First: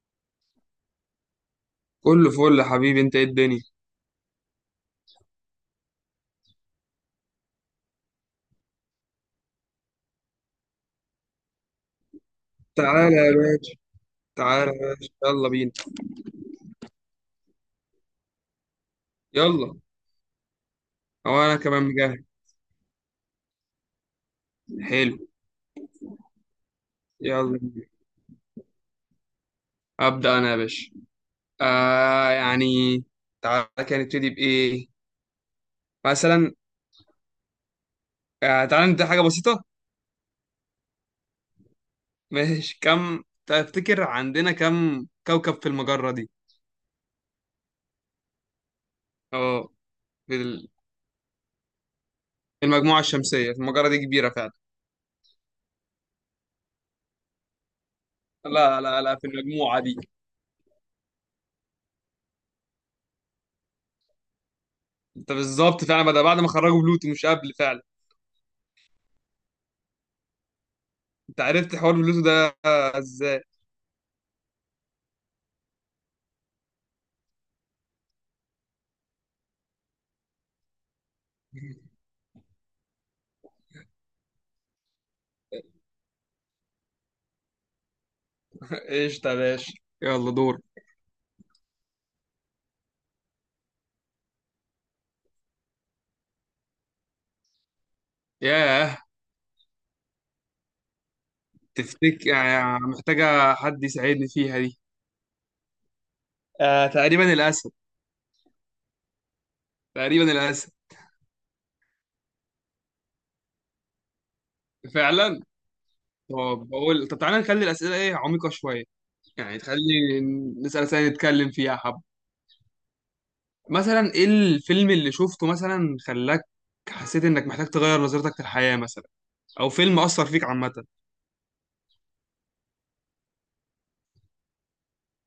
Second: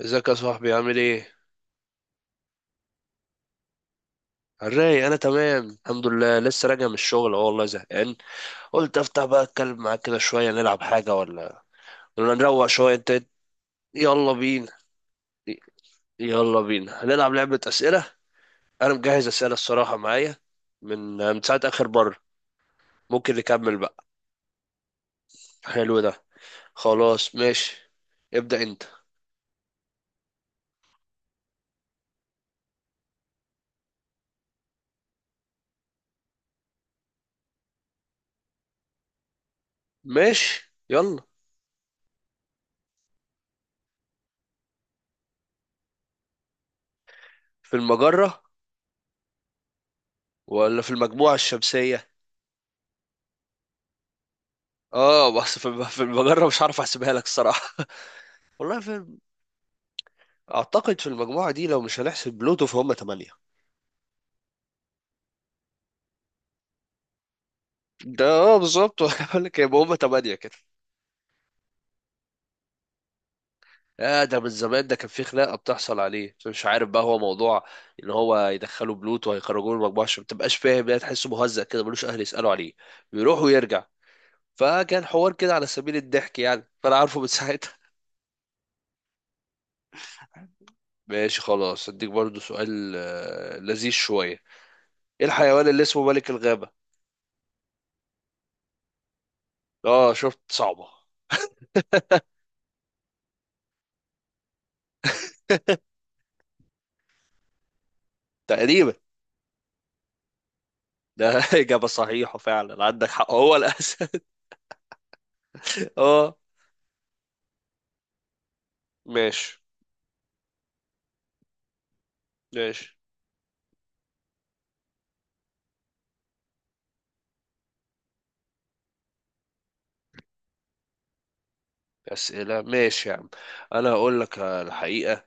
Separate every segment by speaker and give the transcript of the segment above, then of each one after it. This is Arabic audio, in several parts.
Speaker 1: ازيك يا صاحبي؟ عامل ايه؟
Speaker 2: كله فل يا حبيبي، انت ايه الدنيا؟
Speaker 1: الراي انا تمام الحمد لله، لسه راجع من الشغل. اه والله زهقان، قلت افتح بقى اتكلم معاك كده شويه، نلعب حاجه ولا نروق شويه
Speaker 2: تعالى
Speaker 1: انت.
Speaker 2: يا باشا،
Speaker 1: يلا بينا،
Speaker 2: تعالى يا باشا، يلا بينا.
Speaker 1: يلا بينا هنلعب لعبه اسئله. انا مجهز اسئله
Speaker 2: يلا،
Speaker 1: الصراحه معايا من
Speaker 2: هو
Speaker 1: من
Speaker 2: انا
Speaker 1: ساعه
Speaker 2: كمان
Speaker 1: اخر بره.
Speaker 2: مجهز.
Speaker 1: ممكن نكمل بقى؟
Speaker 2: حلو.
Speaker 1: حلو ده. خلاص
Speaker 2: يلا بينا.
Speaker 1: ماشي. ابدا انت.
Speaker 2: ابدا انا يا باشا. يعني تعالى كده نبتدي بايه؟ مثلا، تعالى نبدا حاجه بسيطه.
Speaker 1: ماشي يلا.
Speaker 2: ماشي. كم تفتكر عندنا كم كوكب في المجره دي؟
Speaker 1: في المجره
Speaker 2: اه، في ال-
Speaker 1: ولا في المجموعه الشمسيه؟
Speaker 2: في المجموعه الشمسيه. في المجره دي كبيره فعلا.
Speaker 1: اه بس في المجره مش عارف احسبها لك الصراحه. والله
Speaker 2: لا لا
Speaker 1: في،
Speaker 2: لا، في المجموعه دي.
Speaker 1: اعتقد في المجموعه دي لو مش هنحسب بلوتو فهم 8.
Speaker 2: انت بالظبط فعلا. بعد ما خرجوا بلوتو مش قبل فعلا.
Speaker 1: ده اه بالظبط. بقول لك يبقى هم 8 كده.
Speaker 2: انت عرفت حوار بلوتو ده ازاي؟
Speaker 1: آه ده من زمان، ده كان في خناقه بتحصل عليه، مش عارف بقى هو موضوع ان هو يدخلوا بلوتو هيخرجوه من المجموعه عشان ما تبقاش، فاهم يعني، تحسه مهزأ كده ملوش اهل يسالوا عليه، بيروح ويرجع. فكان حوار كده على سبيل الضحك يعني، فانا عارفه من ساعتها.
Speaker 2: ايش يا باشا، يلا دور.
Speaker 1: ماشي خلاص اديك برضو سؤال، آه، لذيذ شويه. ايه الحيوان اللي اسمه ملك الغابه؟
Speaker 2: ياه،
Speaker 1: اه شفت؟ صعبه.
Speaker 2: تفتك يعني محتاجة حد يساعدني فيها دي. آه، تقريبا الأسد.
Speaker 1: تقريبا.
Speaker 2: تقريبا الأسد.
Speaker 1: ده إجابة صحيحة فعلا، عندك حق هو الأسد.
Speaker 2: فعلا.
Speaker 1: اه.
Speaker 2: طب بقول، طب تعالى نخلي الأسئلة إيه، عميقة شوية.
Speaker 1: ماشي
Speaker 2: يعني تخلي نسأل أسئلة نتكلم فيها حب.
Speaker 1: ماشي.
Speaker 2: مثلا إيه الفيلم اللي شفته مثلا خلاك حسيت إنك محتاج تغير نظرتك للحياة، مثلا، أو فيلم أثر فيك عامة.
Speaker 1: أسئلة، ماشي يا عم. أنا هقول لك الحقيقة،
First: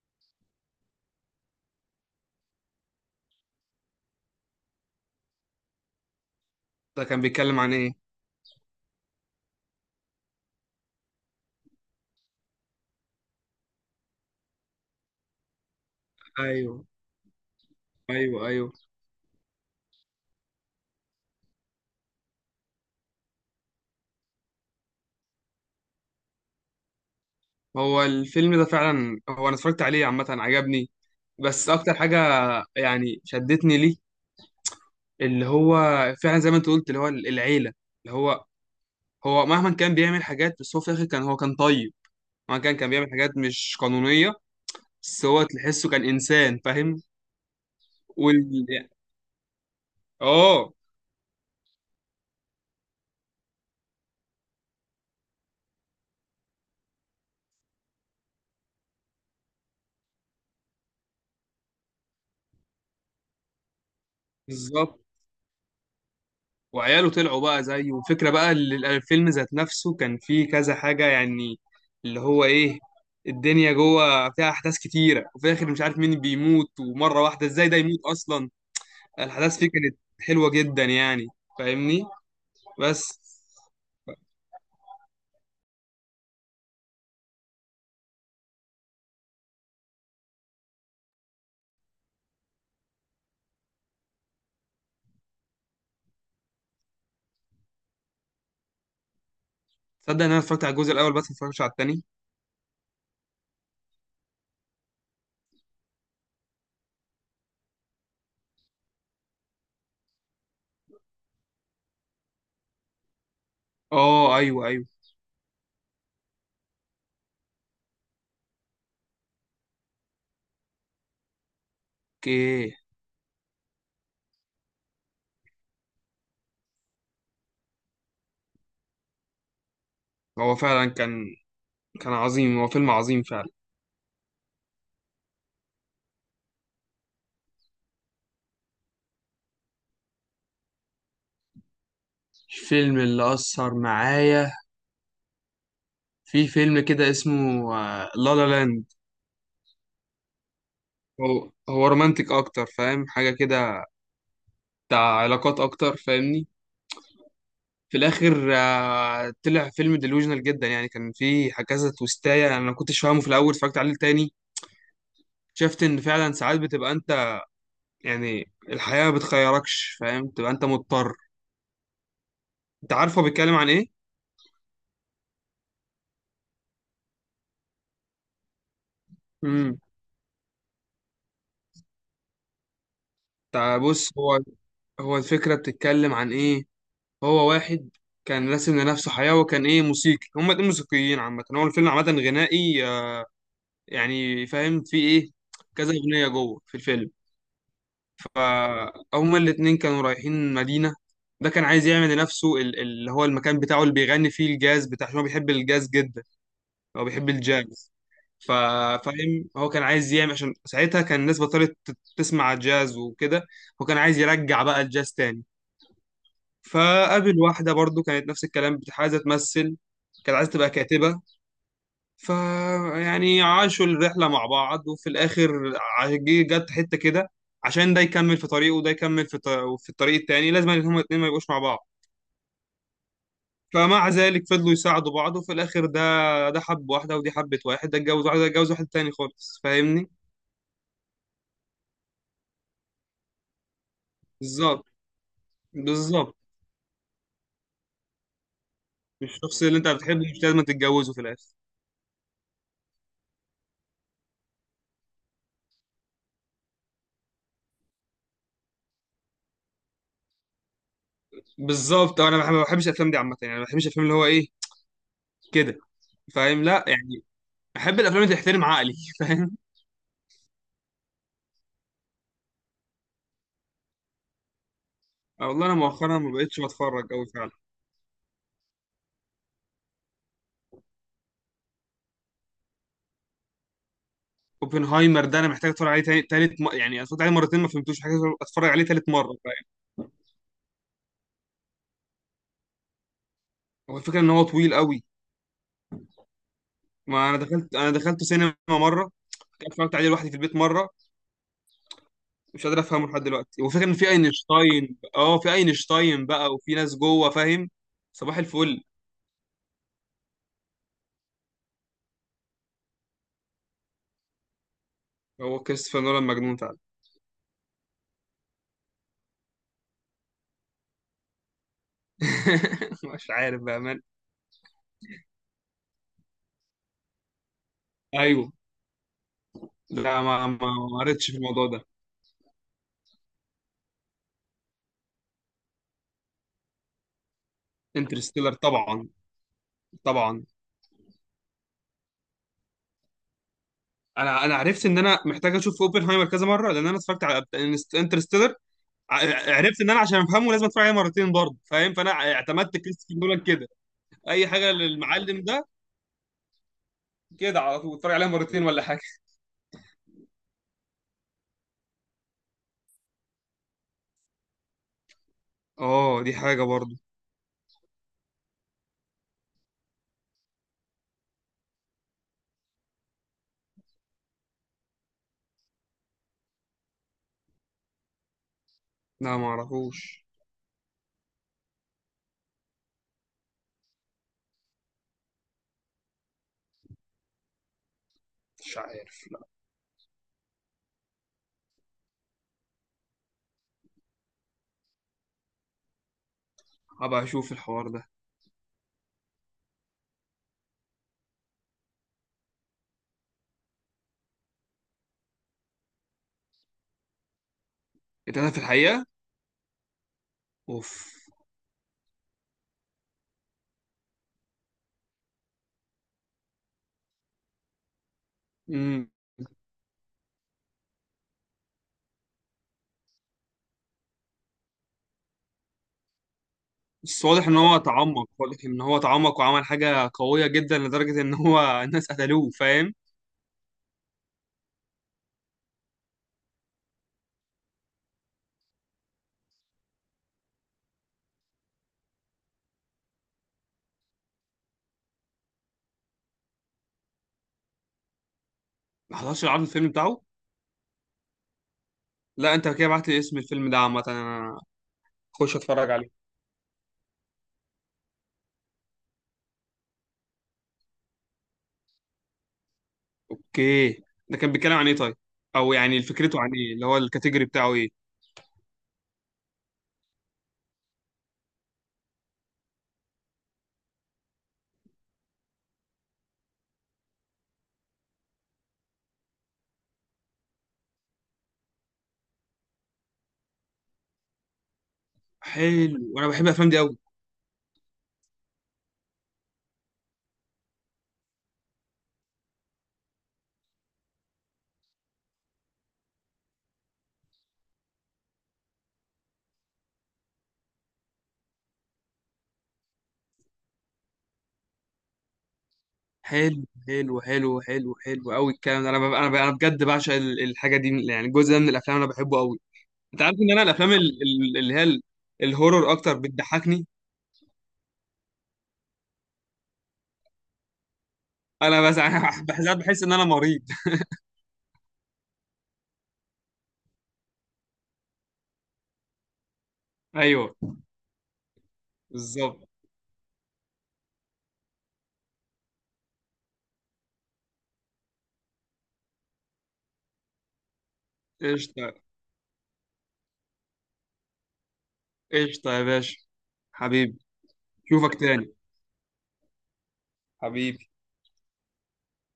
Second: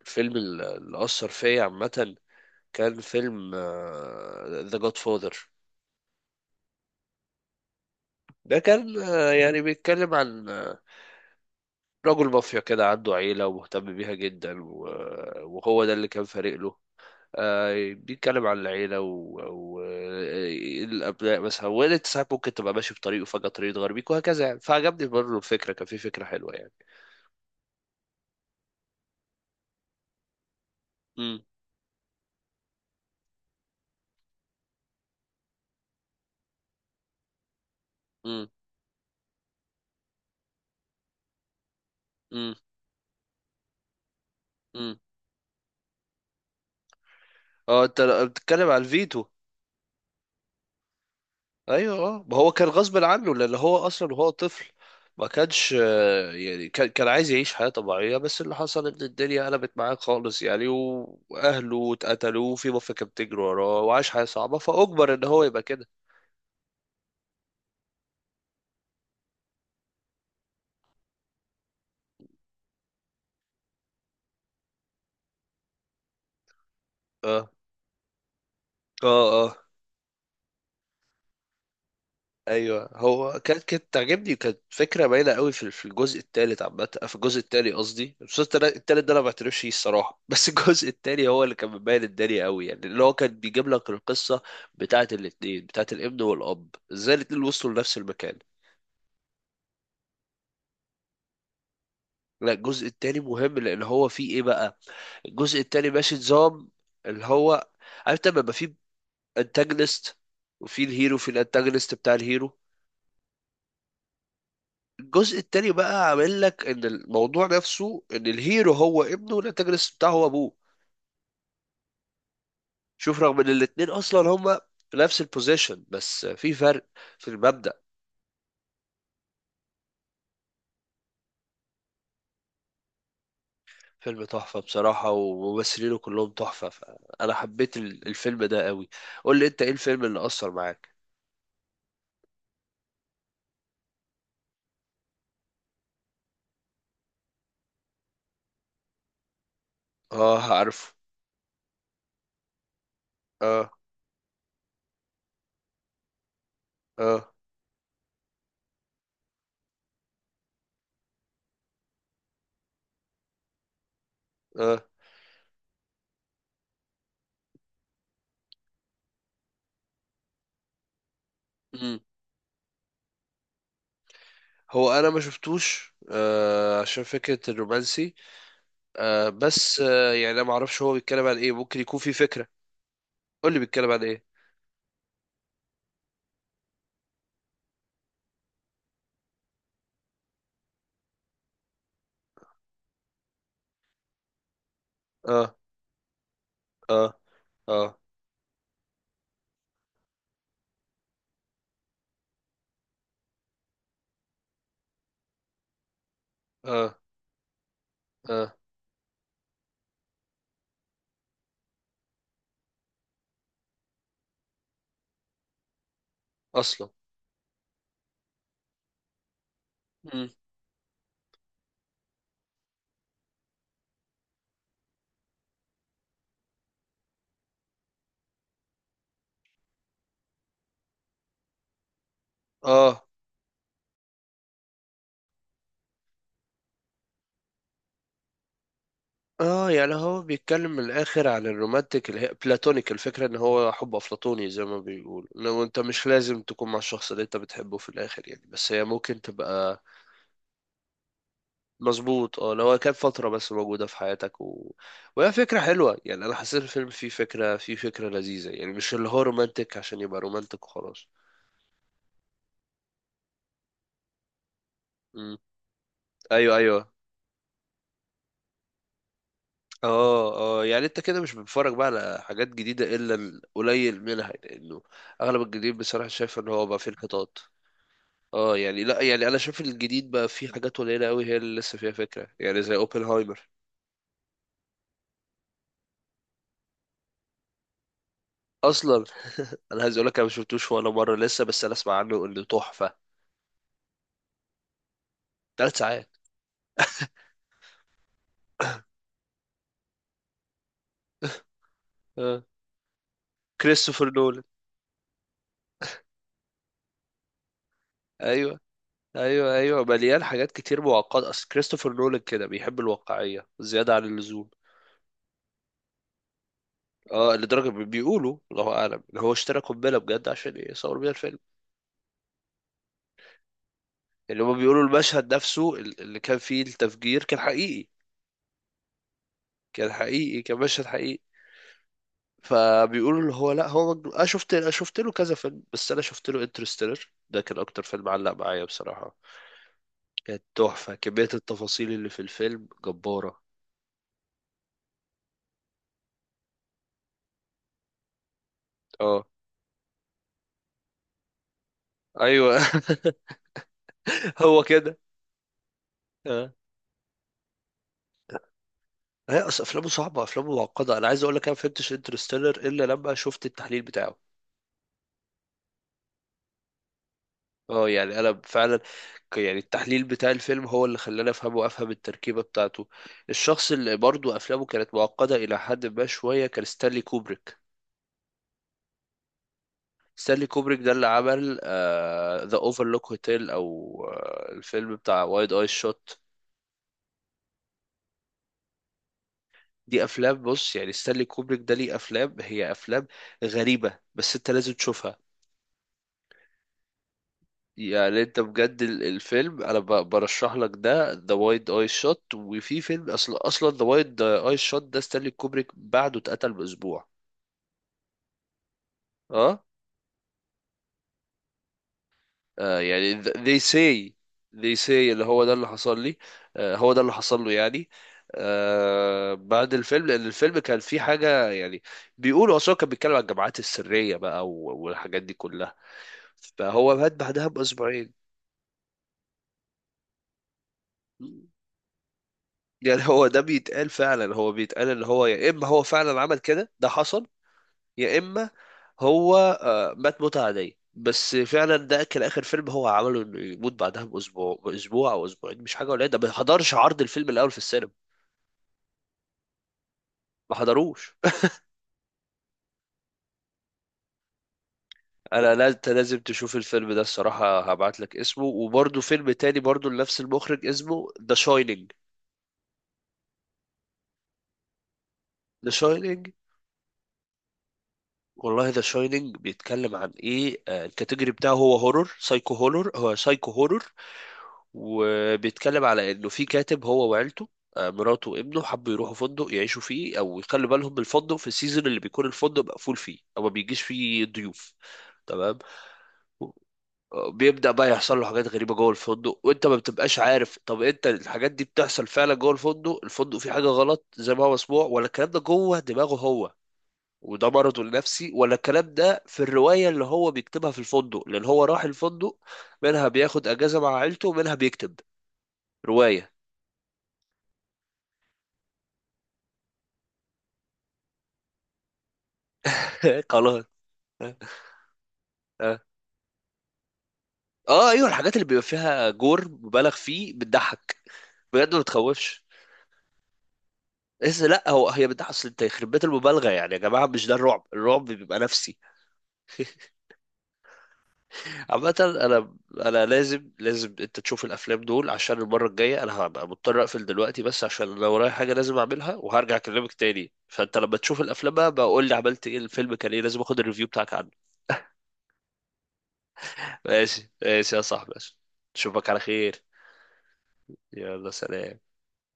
Speaker 1: الفيلم اللي أثر فيا عامة كان فيلم ذا جاد فاذر.
Speaker 2: ده كان بيتكلم عن إيه؟
Speaker 1: ده كان، آه، يعني بيتكلم عن، آه، رجل مافيا كده عنده عيلة ومهتم بيها جدا، وهو ده اللي كان فارق له.
Speaker 2: أيوه،
Speaker 1: آه، بيتكلم
Speaker 2: أيوه،
Speaker 1: عن
Speaker 2: أيوه.
Speaker 1: العيلة والأبناء مثلا، وانت ساعات ممكن تبقى ماشي بطريقه، فجأة طريق تغير بيك وهكذا يعني، فعجبني برضه الفكرة، كان في فكرة حلوة يعني.
Speaker 2: هو الفيلم ده فعلا، هو انا اتفرجت عليه عامه عجبني.
Speaker 1: مم،
Speaker 2: بس اكتر حاجه يعني شدتني ليه، اللي هو فعلا زي ما انت قلت، اللي هو العيله. اللي هو
Speaker 1: مم،
Speaker 2: هو مهما كان بيعمل حاجات، بس هو في الاخر كان، هو كان طيب.
Speaker 1: مم،
Speaker 2: مهما كان بيعمل حاجات مش قانونيه،
Speaker 1: مم.
Speaker 2: بس هو تحسه كان انسان فاهم.
Speaker 1: اه انت
Speaker 2: وال
Speaker 1: بتتكلم على الفيتو.
Speaker 2: اه،
Speaker 1: ايوه اه، ما هو كان غصب عنه لان هو اصلا وهو طفل ما كانش، آه، يعني كان كان عايز يعيش حياة طبيعية، بس اللي حصل ان الدنيا قلبت معاه خالص يعني، واهله اتقتلوا وفي مافيا كانت بتجري وراه وعاش حياة صعبة،
Speaker 2: بالظبط.
Speaker 1: فاجبر ان هو يبقى كده.
Speaker 2: وعياله طلعوا بقى زيه، والفكرة بقى، الفيلم ذات نفسه كان فيه كذا حاجة يعني. اللي هو إيه، الدنيا جوه فيها أحداث كتيرة، وفي الآخر مش عارف مين بيموت ومرة
Speaker 1: اه
Speaker 2: واحدة إزاي ده يموت أصلا.
Speaker 1: اه
Speaker 2: الأحداث
Speaker 1: اه.
Speaker 2: فيه كانت حلوة جدا يعني، فاهمني؟
Speaker 1: ايوه
Speaker 2: بس
Speaker 1: هو كانت تعجبني، كانت فكره باينه قوي في الجزء الثالث عامه، آه، في الجزء الثاني قصدي، الجزء الثالث ده انا ما بعترفش فيه الصراحه، بس الجزء الثاني هو اللي كان مبين الدنيا قوي يعني، اللي هو كان بيجيب لك القصه بتاعه الاثنين، بتاعه الابن والاب، ازاي الاثنين وصلوا لنفس المكان.
Speaker 2: تصدق إن أنا اتفرجت على الجزء الأول بس، ما اتفرجتش على التاني.
Speaker 1: لا الجزء الثاني مهم لان هو فيه ايه بقى، الجزء الثاني ماشي نظام اللي هو، عارف لما يبقى فيه انتاجونست وفي الهيرو، في الانتاجونست بتاع الهيرو.
Speaker 2: آه، أيوه، أيوه،
Speaker 1: الجزء التاني بقى عامل لك ان الموضوع نفسه ان الهيرو هو ابنه، والانتاجونست بتاعه هو ابوه.
Speaker 2: أوكي.
Speaker 1: شوف، رغم ان الاتنين اصلا هما في نفس البوزيشن بس في فرق في المبدأ.
Speaker 2: هو فعلا كان، كان عظيم، هو فيلم عظيم فعلا.
Speaker 1: فيلم تحفة بصراحة، وممثلينه كلهم تحفة، فأنا حبيت الفيلم ده قوي. قول لي أنت، إيه الفيلم اللي أثر معاك؟
Speaker 2: الفيلم اللي أثر معايا، في فيلم كده اسمه لا لا لاند.
Speaker 1: آه عارفه.
Speaker 2: هو هو رومانتك اكتر، فاهم حاجه
Speaker 1: آه.
Speaker 2: كده، بتاع علاقات اكتر، فاهمني؟
Speaker 1: آه.
Speaker 2: في الاخر آه، طلع فيلم ديلوجنال جدا يعني. كان فيه كذا تويستايه انا ما كنتش فاهمه في الاول، اتفرجت عليه تاني،
Speaker 1: آه.
Speaker 2: شفت ان فعلا ساعات بتبقى انت، يعني الحياه ما بتخيركش، فاهم؟ تبقى انت مضطر.
Speaker 1: مم.
Speaker 2: انت عارفه بيتكلم عن ايه؟
Speaker 1: هو أنا ما شفتوش، آه، عشان فكرة الرومانسي. آه
Speaker 2: امم،
Speaker 1: بس آه يعني أنا ما أعرفش هو بيتكلم عن إيه، ممكن يكون في فكرة. قول لي بيتكلم عن
Speaker 2: بص،
Speaker 1: إيه.
Speaker 2: هو هو الفكره بتتكلم عن ايه، هو واحد كان راسم لنفسه حياه، وكان ايه، موسيقي. هما الاتنين موسيقيين عامه. هو الفيلم عامه غنائي، يعني فاهم في ايه،
Speaker 1: اه.
Speaker 2: كذا اغنيه جوه في
Speaker 1: اه.
Speaker 2: الفيلم.
Speaker 1: اه.
Speaker 2: فهما الاتنين كانوا رايحين مدينه. ده كان عايز يعمل لنفسه اللي هو المكان بتاعه اللي بيغني فيه الجاز بتاع، عشان هو بيحب الجاز جدا،
Speaker 1: اه.
Speaker 2: هو بيحب الجاز. ف-
Speaker 1: اه.
Speaker 2: فاهم، هو كان عايز يعمل، عشان ساعتها كان الناس بطلت تسمع جاز وكده، هو كان عايز يرجع بقى الجاز تاني.
Speaker 1: اصلا.
Speaker 2: فقابل واحدة برضو كانت نفس الكلام، عايزة تمثل،
Speaker 1: مم.
Speaker 2: كانت عايزة تبقى كاتبة. فيعني عاشوا الرحلة مع بعض، وفي الآخر جت حتة كده عشان ده يكمل في طريقه، وده يكمل في في الطريق التاني، لازم إن هما الاتنين ما يبقوش مع بعض.
Speaker 1: اه
Speaker 2: فمع ذلك فضلوا يساعدوا بعض، وفي الآخر ده، ده حب واحدة ودي حبت واحد، ده اتجوز واحدة ده اتجوز واحد تاني خالص،
Speaker 1: اه، يعني
Speaker 2: فاهمني؟
Speaker 1: هو بيتكلم من الاخر عن الرومانتيك اللي هي بلاتونيك، الفكره ان هو حب افلاطوني، زي ما
Speaker 2: بالظبط،
Speaker 1: بيقول لو انت مش
Speaker 2: بالظبط.
Speaker 1: لازم تكون مع الشخص اللي انت بتحبه في الاخر يعني، بس هي ممكن
Speaker 2: الشخص اللي
Speaker 1: تبقى.
Speaker 2: أنت بتحبه مش لازم تتجوزه في الآخر.
Speaker 1: مظبوط اه، لو هي كانت فتره بس موجوده في حياتك و... وهي فكره حلوه يعني، انا حسيت الفيلم فيه فكره، فيه فكره لذيذه يعني، مش اللي هو رومانتيك عشان يبقى رومانتيك وخلاص.
Speaker 2: بالظبط. أنا ما بحبش الأفلام دي عامة، يعني ما بحبش الأفلام اللي هو إيه
Speaker 1: مم.
Speaker 2: كده،
Speaker 1: ايوه
Speaker 2: فاهم؟ لا
Speaker 1: ايوه.
Speaker 2: يعني، أحب الأفلام اللي تحترم عقلي. فاهم؟
Speaker 1: اه اه، يعني انت كده مش بتتفرج بقى على حاجات جديدة الا القليل منها، لانه اغلب
Speaker 2: والله أنا
Speaker 1: الجديد بصراحة
Speaker 2: مؤخرا ما
Speaker 1: شايف ان
Speaker 2: بقتش
Speaker 1: هو بقى فيه
Speaker 2: بتفرج أوي.
Speaker 1: انحطاط. اه يعني لا يعني، انا شايف الجديد بقى فيه حاجات قليلة قوي هي اللي لسه فيها فكرة يعني، زي اوبنهايمر.
Speaker 2: اوبنهايمر ده انا محتاج اتفرج عليه تاني تالت، يعني اتفرج عليه مرتين ما فهمتوش، محتاج اتفرج عليه
Speaker 1: اصلا
Speaker 2: تالت مره، فاهم؟
Speaker 1: انا عايز اقول لك انا ما شفتوش ولا مرة لسه، بس انا اسمع عنه انه تحفة.
Speaker 2: هو الفكره ان هو طويل قوي.
Speaker 1: 3 ساعات.
Speaker 2: ما انا دخلت سينما مره، اتفرجت عليه لوحدي في البيت مره،
Speaker 1: اه.
Speaker 2: مش قادر افهمه لحد دلوقتي. وفكره ان في
Speaker 1: كريستوفر نولان.
Speaker 2: اينشتاين اه في اينشتاين بقى، وفي ناس جوه، فاهم؟ صباح
Speaker 1: ايوه.
Speaker 2: الفل.
Speaker 1: ايوه ايوه مليان حاجات كتير معقدة، اصل كريستوفر نولان كده بيحب الواقعية زيادة عن اللزوم.
Speaker 2: هو كريستوفر نولان مجنون فعلا.
Speaker 1: اه لدرجة بيقولوا الله أعلم إن هو اشترى قنبلة بجد، عشان إيه؟ يصور بيها الفيلم.
Speaker 2: مش عارف بقى من.
Speaker 1: يعني هما بيقولوا المشهد نفسه اللي كان فيه التفجير كان حقيقي،
Speaker 2: ايوه.
Speaker 1: كان
Speaker 2: لا،
Speaker 1: حقيقي
Speaker 2: ما ما
Speaker 1: كان مشهد
Speaker 2: ما
Speaker 1: حقيقي.
Speaker 2: قريتش في الموضوع ده.
Speaker 1: فبيقولوا اللي هو لا هو مجنون. أنا شفت، أنا شفت له كذا فيلم، بس أنا شفت له انترستيلر ده كان أكتر فيلم علق
Speaker 2: انترستيلر
Speaker 1: معايا
Speaker 2: طبعا،
Speaker 1: بصراحة. كانت
Speaker 2: طبعا.
Speaker 1: تحفة، كمية التفاصيل اللي في الفيلم جبارة.
Speaker 2: انا عرفت ان انا محتاج اشوف اوبنهايمر كذا مره، لان انا اتفرجت على انترستيلر،
Speaker 1: اه.
Speaker 2: عرفت ان انا عشان افهمه لازم اتفرج عليه مرتين برضه، فاهم؟ فانا
Speaker 1: أيوه.
Speaker 2: اعتمدت كريستوفر نولان كده اي
Speaker 1: هو
Speaker 2: حاجه
Speaker 1: كده.
Speaker 2: للمعلم ده،
Speaker 1: اه.
Speaker 2: كده على طول اتفرج عليها مرتين ولا حاجه.
Speaker 1: هي أصل أفلامه صعبة، أفلامه معقدة، أنا عايز أقول لك أنا ما فهمتش انترستيلر إلا لما شفت التحليل بتاعه.
Speaker 2: اه، دي حاجه برضه.
Speaker 1: اه يعني انا فعلا، يعني التحليل بتاع الفيلم هو اللي خلاني افهمه وافهم التركيبه بتاعته. الشخص اللي برضه افلامه كانت معقده الى حد ما شويه كان ستانلي كوبريك.
Speaker 2: لا، ما اعرفوش.
Speaker 1: ستانلي كوبريك ده اللي عمل ذا اوفرلوك هوتيل، او آه الفيلم بتاع وايد اي شوت.
Speaker 2: مش عارف، لا.
Speaker 1: دي افلام، بص يعني ستانلي كوبريك ده ليه افلام، هي افلام غريبه بس انت لازم تشوفها.
Speaker 2: هبقى اشوف الحوار ده.
Speaker 1: يعني انت بجد الفيلم انا برشح لك ده ذا وايد اي شوت، وفي فيلم اصلا اصلا ذا وايد اي شوت ده ستانلي كوبريك بعده اتقتل بأسبوع.
Speaker 2: اتقتل في الحقيقه؟
Speaker 1: اه.
Speaker 2: اوف.
Speaker 1: آه يعني they say, they say اللي هو ده اللي حصل لي، آه هو ده اللي حصل له يعني،
Speaker 2: امم،
Speaker 1: آه بعد الفيلم لان الفيلم كان فيه حاجه يعني. بيقولوا اصلا كان بيتكلم عن الجماعات السريه بقى والحاجات دي كلها، فهو مات
Speaker 2: بس
Speaker 1: بعدها
Speaker 2: واضح ان هو
Speaker 1: بأسبوعين.
Speaker 2: تعمق، واضح ان هو تعمق وعمل حاجه قويه جدا لدرجه ان هو الناس قتلوه، فاهم؟
Speaker 1: يعني هو ده بيتقال فعلا، هو بيتقال اللي هو يا اما هو فعلا عمل كده ده حصل، يا اما هو، آه، مات موتة عادية. بس فعلا ده كان اخر فيلم هو عمله، انه يموت بعدها بأسبوع، بأسبوع او أسبوعين مش حاجه قليله، ده ما حضرش عرض الفيلم الاول في السينما،
Speaker 2: ما حضرش العرض الفيلم بتاعه؟
Speaker 1: ما حضروش.
Speaker 2: لا انت كده بعت لي اسم الفيلم ده عامه، انا
Speaker 1: انا
Speaker 2: اخش
Speaker 1: لا، انت
Speaker 2: اتفرج
Speaker 1: لازم
Speaker 2: عليه.
Speaker 1: تشوف الفيلم ده الصراحه، هبعت لك اسمه، وبرده فيلم تاني برده لنفس المخرج اسمه ذا شاينينج.
Speaker 2: اوكي. ده كان بيتكلم عن ايه طيب؟
Speaker 1: ذا
Speaker 2: او يعني
Speaker 1: شاينينج،
Speaker 2: فكرته عن ايه، اللي هو الكاتيجوري بتاعه ايه؟
Speaker 1: والله ذا شاينينج بيتكلم عن ايه، آه، الكاتيجوري بتاعه هو هورور، سايكو هورور، هو سايكو هورور. وبيتكلم على انه في كاتب هو وعيلته، آه، مراته وابنه، حبوا يروحوا فندق يعيشوا فيه او يخلوا بالهم من الفندق في السيزون اللي بيكون الفندق مقفول فيه او ما بيجيش فيه ضيوف. تمام.
Speaker 2: حلو، وانا بحب الافلام دي قوي.
Speaker 1: آه، بيبدأ بقى يحصل له حاجات غريبة جوه الفندق، وانت ما بتبقاش عارف طب انت الحاجات دي بتحصل فعلا جوه الفندق، الفندق فيه حاجة غلط زي ما هو مسموع، ولا الكلام ده جوه دماغه هو وده مرضه النفسي، ولا الكلام ده في الرواية اللي هو بيكتبها في الفندق، لأن هو راح الفندق منها بياخد أجازة مع عيلته، ومنها بيكتب رواية.
Speaker 2: حلو حلو حلو حلو حلو، قوي الكلام ده. انا بجد بعشق الحاجه دي، يعني الجزء ده من الافلام انا بحبه قوي. انت عارف ان انا
Speaker 1: خلاص.
Speaker 2: الافلام
Speaker 1: اه.
Speaker 2: اللي هي
Speaker 1: اه.
Speaker 2: الهورر اكتر بتضحكني.
Speaker 1: آه، ايوه الحاجات اللي بيبقى فيها جور مبالغ فيه بتضحك بجد، ما
Speaker 2: انا بس
Speaker 1: بتخوفش.
Speaker 2: بحس ان انا مريض.
Speaker 1: بس لا هو هي بتضحك، اصل انت يخرب بيت المبالغه يعني، يا جماعه مش ده الرعب، الرعب بيبقى نفسي.
Speaker 2: ايوه،
Speaker 1: عامه انا،
Speaker 2: بالظبط.
Speaker 1: انا لازم، لازم انت تشوف الافلام دول، عشان المره الجايه. انا هبقى مضطر اقفل دلوقتي بس عشان انا ورايا حاجه لازم اعملها، وهرجع اكلمك تاني. فانت لما تشوف الافلام بقى
Speaker 2: قشطه،
Speaker 1: بقول لي عملت ايه، الفيلم كان ايه، لازم اخد الريفيو بتاعك عنه.
Speaker 2: قشطه يا باشا، حبيبي.
Speaker 1: ماشي ماشي يا صاحبي،
Speaker 2: اشوفك
Speaker 1: ماشي.
Speaker 2: تاني،
Speaker 1: اشوفك على خير.
Speaker 2: حبيبي.
Speaker 1: يلا سلام.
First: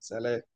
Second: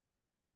Speaker 2: سلام